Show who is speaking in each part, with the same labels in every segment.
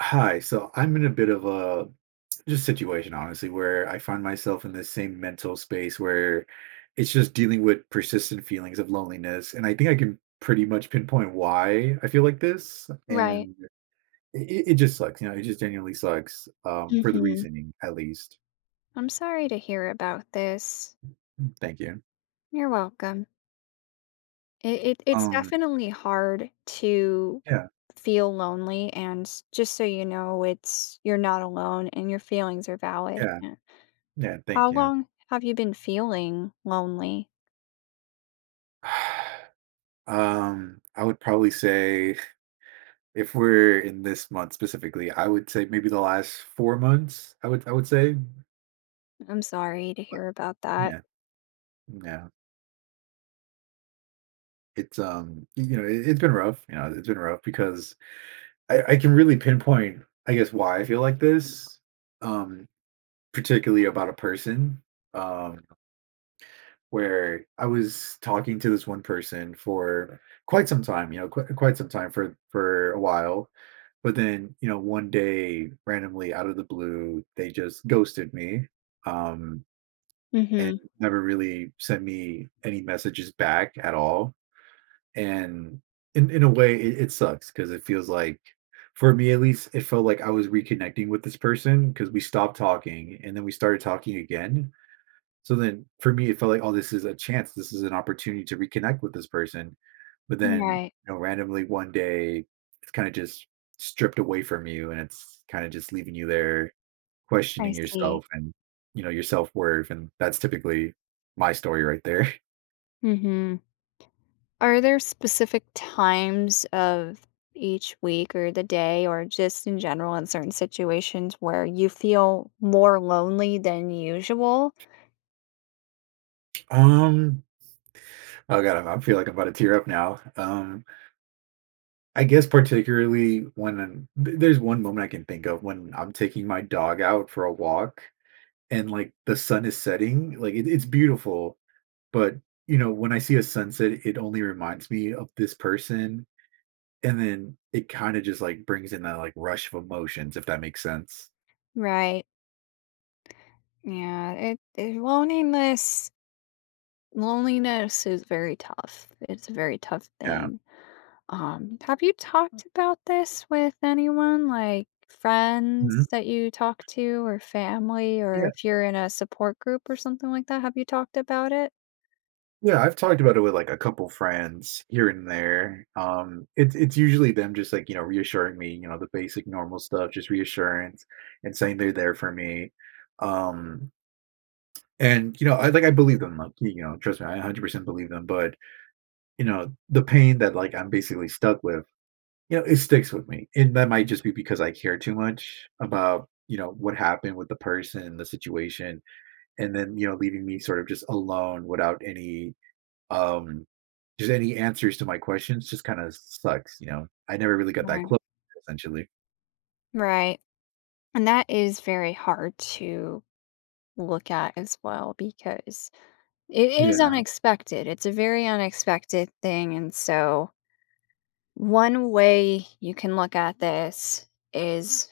Speaker 1: Hi. So I'm in a bit of a just situation, Honestly, where I find myself in this same mental space where it's just dealing with persistent feelings of loneliness. And I think I can pretty much pinpoint why I feel like this.
Speaker 2: Right.
Speaker 1: And it just sucks. It just genuinely sucks for the
Speaker 2: Mhm.
Speaker 1: reasoning, at least.
Speaker 2: I'm sorry to hear about this.
Speaker 1: Thank you.
Speaker 2: You're welcome. It's
Speaker 1: Um,
Speaker 2: definitely hard to
Speaker 1: yeah,
Speaker 2: feel lonely, and just so you know, it's you're not alone and your feelings are valid.
Speaker 1: yeah,
Speaker 2: Yeah.
Speaker 1: yeah. Thank
Speaker 2: How
Speaker 1: you.
Speaker 2: long have you been feeling lonely?
Speaker 1: I would probably say if we're in this month specifically, I would say maybe the last 4 months, I would say,
Speaker 2: I'm sorry to
Speaker 1: but
Speaker 2: hear about that.
Speaker 1: yeah, yeah. It's been rough, you know, it's been rough because I can really pinpoint, I guess, why I feel like this, um, particularly about a person, um, where I was talking to this one person for quite some time, you know, quite some time for a while, but then, you know, one day, randomly out of the blue, they just ghosted me, um and
Speaker 2: Mhm.
Speaker 1: never really sent me any messages back at all. And in a way, it sucks because it feels like, for me at least, it felt like I was reconnecting with this person because we stopped talking and then we started talking again. So then for me, it felt like, oh, this is a chance. This is an opportunity to reconnect with this person. But then,
Speaker 2: Right.
Speaker 1: you know, randomly one day, it's kind of just stripped away from you and it's kind of just leaving you there
Speaker 2: I
Speaker 1: questioning
Speaker 2: see.
Speaker 1: yourself and, you know, your self-worth, and that's typically my story right there.
Speaker 2: Mhm. Are there specific times of each week or the day or just in general in certain situations where you feel more lonely than usual?
Speaker 1: Um, oh god, I feel like I'm about to tear up now. I guess particularly when I'm th there's one moment I can think of when I'm taking my dog out for a walk and, like, the sun is setting, like, it's beautiful, but, you know, when I see a sunset, it only reminds me of this person, and then it kinda just, like, brings in that, like, rush of emotions, if that makes sense.
Speaker 2: Right. Yeah, it loneliness loneliness is very tough. It's a very tough
Speaker 1: Yeah.
Speaker 2: thing. Have you talked about this with anyone, like
Speaker 1: Mhm.
Speaker 2: friends that you talk to, or family, or
Speaker 1: Yeah.
Speaker 2: if you're in a support group or something like that? Have you talked about it?
Speaker 1: Yeah, I've talked about it with like a couple friends here and there. It's usually them just like reassuring me, you know, the basic normal stuff, just reassurance and saying they're there for me. Um, and you know, I like I believe them, like you know, trust me, I 100% believe them. But you know, the pain that like I'm basically stuck with, you know, it sticks with me, and that might just be because I care too much about you know what happened with the person, the situation, and then you know leaving me sort of just alone without any um, just any answers to my questions just kinda sucks, you know? I never really got that
Speaker 2: Right.
Speaker 1: close, essentially.
Speaker 2: Right. And that is very hard to look at as well because it is
Speaker 1: Yeah.
Speaker 2: unexpected. It's a very unexpected thing. And so, one way you can look at this is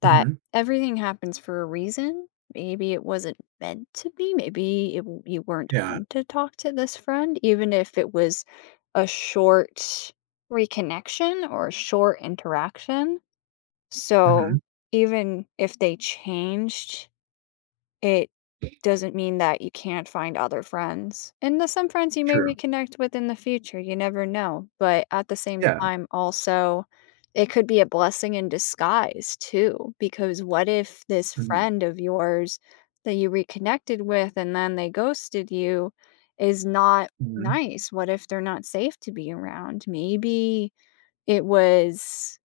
Speaker 2: that
Speaker 1: Mhm.
Speaker 2: everything happens for a reason. Maybe it wasn't meant to be. Maybe you weren't
Speaker 1: Yeah.
Speaker 2: meant to talk to this friend, even if it was a short reconnection or a short interaction.
Speaker 1: Mhm.
Speaker 2: So, even if they changed, it doesn't mean that you can't find other friends, and there's some friends you may
Speaker 1: True.
Speaker 2: reconnect with in the future, you never know, but at the same
Speaker 1: Yeah.
Speaker 2: time, also, it could be a blessing in disguise too, because what if this
Speaker 1: Mhm.
Speaker 2: friend of yours that you reconnected with and then they ghosted you is not
Speaker 1: Mhm.
Speaker 2: nice? What if they're not safe to be around? Maybe it was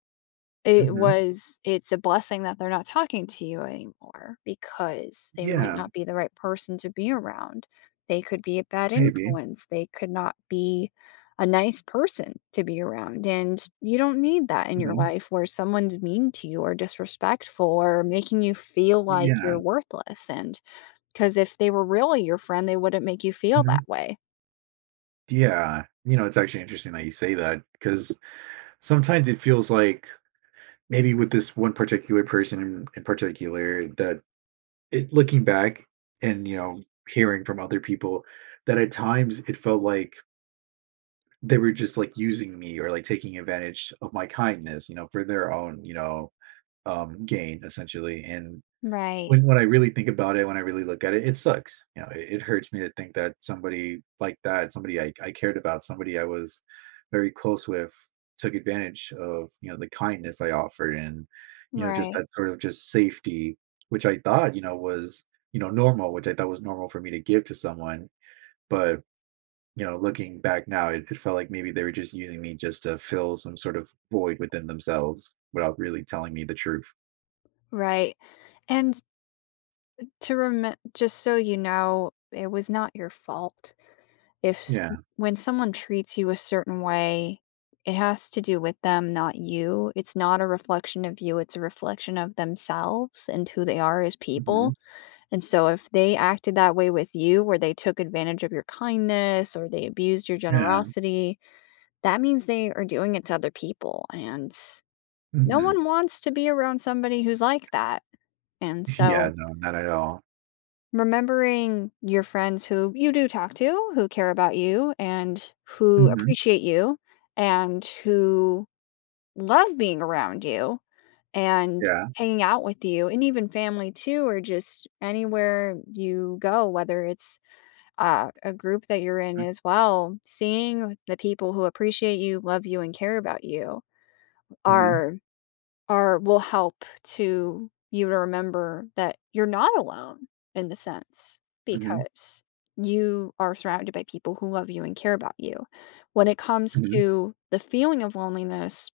Speaker 2: it
Speaker 1: Mhm.
Speaker 2: was it's a blessing that they're not talking to you anymore because they might
Speaker 1: Yeah,
Speaker 2: not be the right person to be around. They could be a bad
Speaker 1: maybe.
Speaker 2: influence. They could not be a nice person to be around, and you don't need that in your
Speaker 1: Mhm.
Speaker 2: life where someone's mean to you or disrespectful or making you feel like
Speaker 1: Yeah.
Speaker 2: you're worthless. And because if they were really your friend, they wouldn't make you feel
Speaker 1: Mhm.
Speaker 2: that way.
Speaker 1: Yeah. You know, it's actually interesting that you say that because sometimes it feels like maybe with this one particular person in particular that it looking back and, you know, hearing from other people, that at times it felt like they were just like using me or like taking advantage of my kindness, you know, for their own, you know, gain essentially. And
Speaker 2: Right.
Speaker 1: when I really think about it, when I really look at it, it sucks. You know, it hurts me to think that somebody like that, somebody I cared about, somebody I was very close with, took advantage of you know the kindness I offered and you know just
Speaker 2: Right.
Speaker 1: that sort of just safety, which I thought you know was you know normal, which I thought was normal for me to give to someone, but you know, looking back now, it felt like maybe they were just using me just to fill some sort of void within themselves without really telling me the truth.
Speaker 2: Right. And To rem Just so you know, it was not your fault. If s-
Speaker 1: Yeah.
Speaker 2: When someone treats you a certain way, it has to do with them, not you. It's not a reflection of you, it's a reflection of themselves and who they are as
Speaker 1: Hmm.
Speaker 2: people. And so if they acted that way with you, where they took advantage of your kindness or they abused your
Speaker 1: Yeah.
Speaker 2: generosity, that means they are doing it to other people. And no
Speaker 1: Hmm.
Speaker 2: one wants to be around somebody who's like that. And
Speaker 1: Yeah.
Speaker 2: so,
Speaker 1: No, not at all.
Speaker 2: remembering your friends who you do talk to, who care about you and who
Speaker 1: Hmm.
Speaker 2: appreciate you and who love being around you and
Speaker 1: Yeah.
Speaker 2: hanging out with you and even family too, or just anywhere you go, whether it's a group that you're in as well, seeing the people who appreciate you, love you, and care about you
Speaker 1: Hmm.
Speaker 2: are are will help to you to remember that you're not alone in the sense
Speaker 1: Hmm.
Speaker 2: because you are surrounded by people who love you and care about you. When it comes
Speaker 1: Hmm.
Speaker 2: to the feeling of loneliness,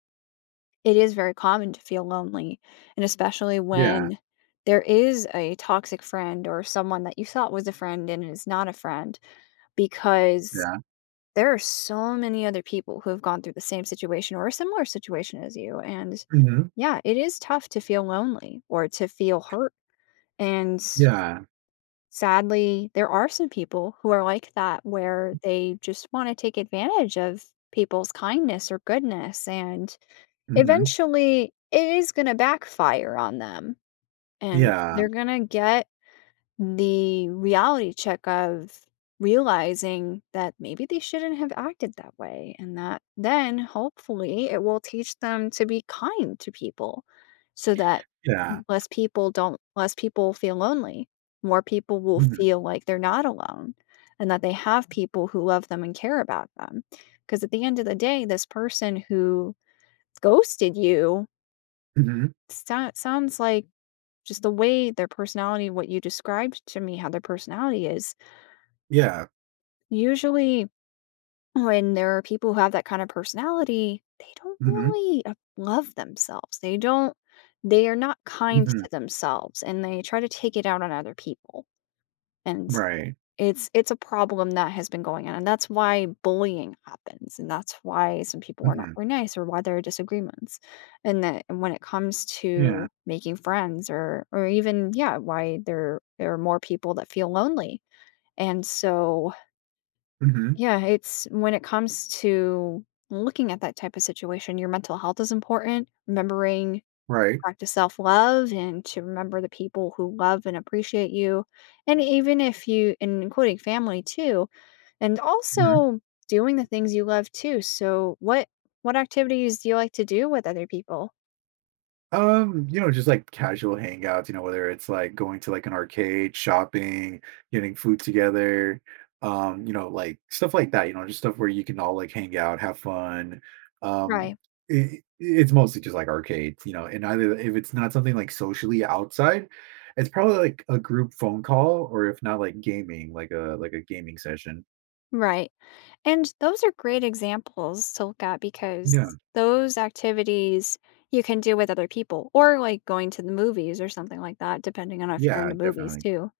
Speaker 2: it is very common to feel lonely, and especially
Speaker 1: Yeah.
Speaker 2: when there is a toxic friend or someone that you thought was a friend and is not a friend because
Speaker 1: Yeah.
Speaker 2: there are so many other people who have gone through the same situation or a similar situation as you. And
Speaker 1: Hmm.
Speaker 2: yeah, it is tough to feel lonely or to feel hurt. And
Speaker 1: Yeah.
Speaker 2: sadly, there are some people who are like that where they just want to take advantage of people's kindness or goodness. And
Speaker 1: Hmm.
Speaker 2: eventually, it is going to backfire on them and
Speaker 1: Yeah.
Speaker 2: they're going to get the reality check of realizing that maybe they shouldn't have acted that way and that then hopefully it will teach them to be kind to people so that
Speaker 1: Yeah.
Speaker 2: less people don't less people feel lonely, more people will
Speaker 1: Hmm.
Speaker 2: feel like they're not alone and that they have people who love them and care about them, because at the end of the day, this person who ghosted you
Speaker 1: Hmm.
Speaker 2: sou- sounds like just the way their personality, what you described to me, how their personality is.
Speaker 1: Yeah.
Speaker 2: Usually, when there are people who have that kind of personality, they don't
Speaker 1: Hmm.
Speaker 2: really love themselves. They are not kind
Speaker 1: Hmm.
Speaker 2: to themselves and they try to take it out on other people. And
Speaker 1: Right.
Speaker 2: it's a problem that has been going on, and that's why bullying happens, and that's why some people are not
Speaker 1: Hmm.
Speaker 2: very nice or why there are disagreements. And that and when it comes
Speaker 1: Yeah.
Speaker 2: to making friends or even yeah, why there are more people that feel lonely. And so,
Speaker 1: Hmm.
Speaker 2: yeah, it's when it comes to looking at that type of situation, your mental health is important, remembering
Speaker 1: Right.
Speaker 2: practice self love and to remember the people who love and appreciate you. And even if you, and including family too, and
Speaker 1: hmm
Speaker 2: also doing the things you love too. So, what activities do you like to do with other people?
Speaker 1: You know, just like casual hangouts, you know, whether it's like going to like an arcade, shopping, getting food together, you know, like stuff like that, you know, just stuff where you can all like hang out, have fun. Um,
Speaker 2: Right,
Speaker 1: it's mostly just like arcades, you know, and either if it's not something like socially outside, it's probably like a group phone call or if not like gaming, like a gaming session.
Speaker 2: right. And those are great examples to look at
Speaker 1: Yeah,
Speaker 2: because those activities you can do with other people or like going to the movies or something like that, depending on if you're
Speaker 1: yeah,
Speaker 2: into movies
Speaker 1: definitely.
Speaker 2: too.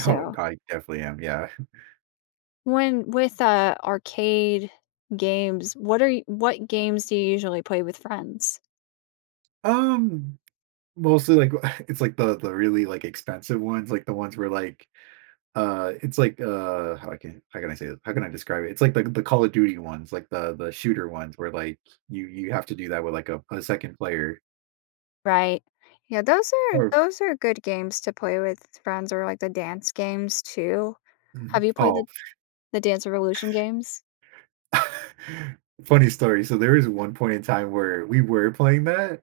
Speaker 1: Oh, I definitely am. Yeah.
Speaker 2: when with, arcade games, what games do you usually play with friends?
Speaker 1: Um, Mostly like it's like the really like expensive ones like the ones where like it's like how I can how can I say this? How can I describe it? It's like the Call of Duty ones like the shooter ones where like you have to do that with like a second player
Speaker 2: Right. Yeah, those are
Speaker 1: or
Speaker 2: those are good games to play with friends or, like, the dance games too.
Speaker 1: Mhm.
Speaker 2: Have you played
Speaker 1: Oh.
Speaker 2: the Dance Revolution games?
Speaker 1: Funny story. So there was one point in time where we were playing that,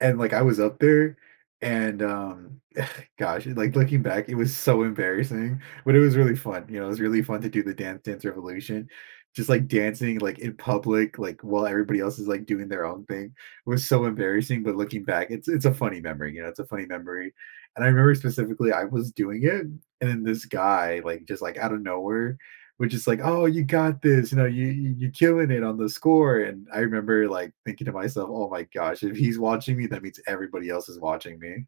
Speaker 1: and like I was up there, and gosh, like looking back, it was so embarrassing, but it was really fun. You know, it was really fun to do the Dance Dance Revolution, just like dancing like in public, like while everybody else is like doing their own thing. It was so embarrassing, but looking back, it's a funny memory. You know, it's a funny memory, and I remember specifically I was doing it, and then this guy like just like out of nowhere which is like, oh, you got this, you know, you are killing it on the score. And I remember like thinking to myself, oh my gosh, if he's watching me, that means everybody else is watching me.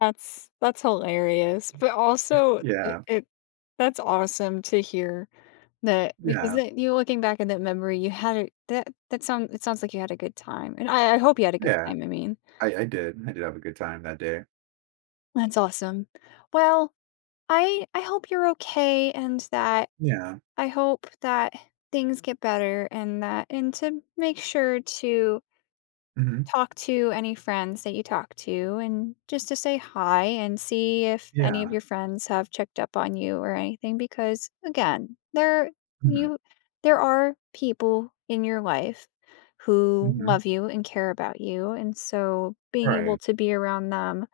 Speaker 2: That's hilarious, but also it
Speaker 1: Yeah,
Speaker 2: it that's awesome to hear that because
Speaker 1: yeah,
Speaker 2: that you looking back at that memory, you had a that that sound it sounds like you had a good time, and I hope you had a good
Speaker 1: yeah.
Speaker 2: time, I mean.
Speaker 1: I did. I did have a good time that day.
Speaker 2: That's awesome. Well, I hope you're okay and that
Speaker 1: Yeah.
Speaker 2: I hope that things get better and that and to make sure to
Speaker 1: Hmm.
Speaker 2: talk to any friends that you talk to and just to say hi and see if any of
Speaker 1: Yeah.
Speaker 2: your friends have checked up on you or anything because again,
Speaker 1: Hmm.
Speaker 2: you there are people in your life who
Speaker 1: Hmm.
Speaker 2: love you and care about you and so being able
Speaker 1: Right.
Speaker 2: to be around them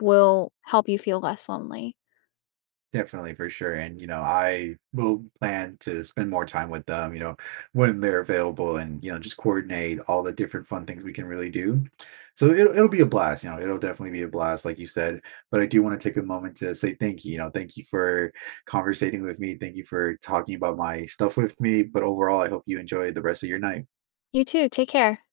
Speaker 2: will help you feel less lonely.
Speaker 1: Definitely, for sure. And, you know, I will plan to spend more time with them, you know, when they're available and, you know, just coordinate all the different fun things we can really do. So it'll be a blast, you know, it'll definitely be a blast, like you said. But I do want to take a moment to say thank you, you know, thank you for conversating with me. Thank you for talking about my stuff with me. But overall, I hope you enjoy the rest of your night.
Speaker 2: You too, take care.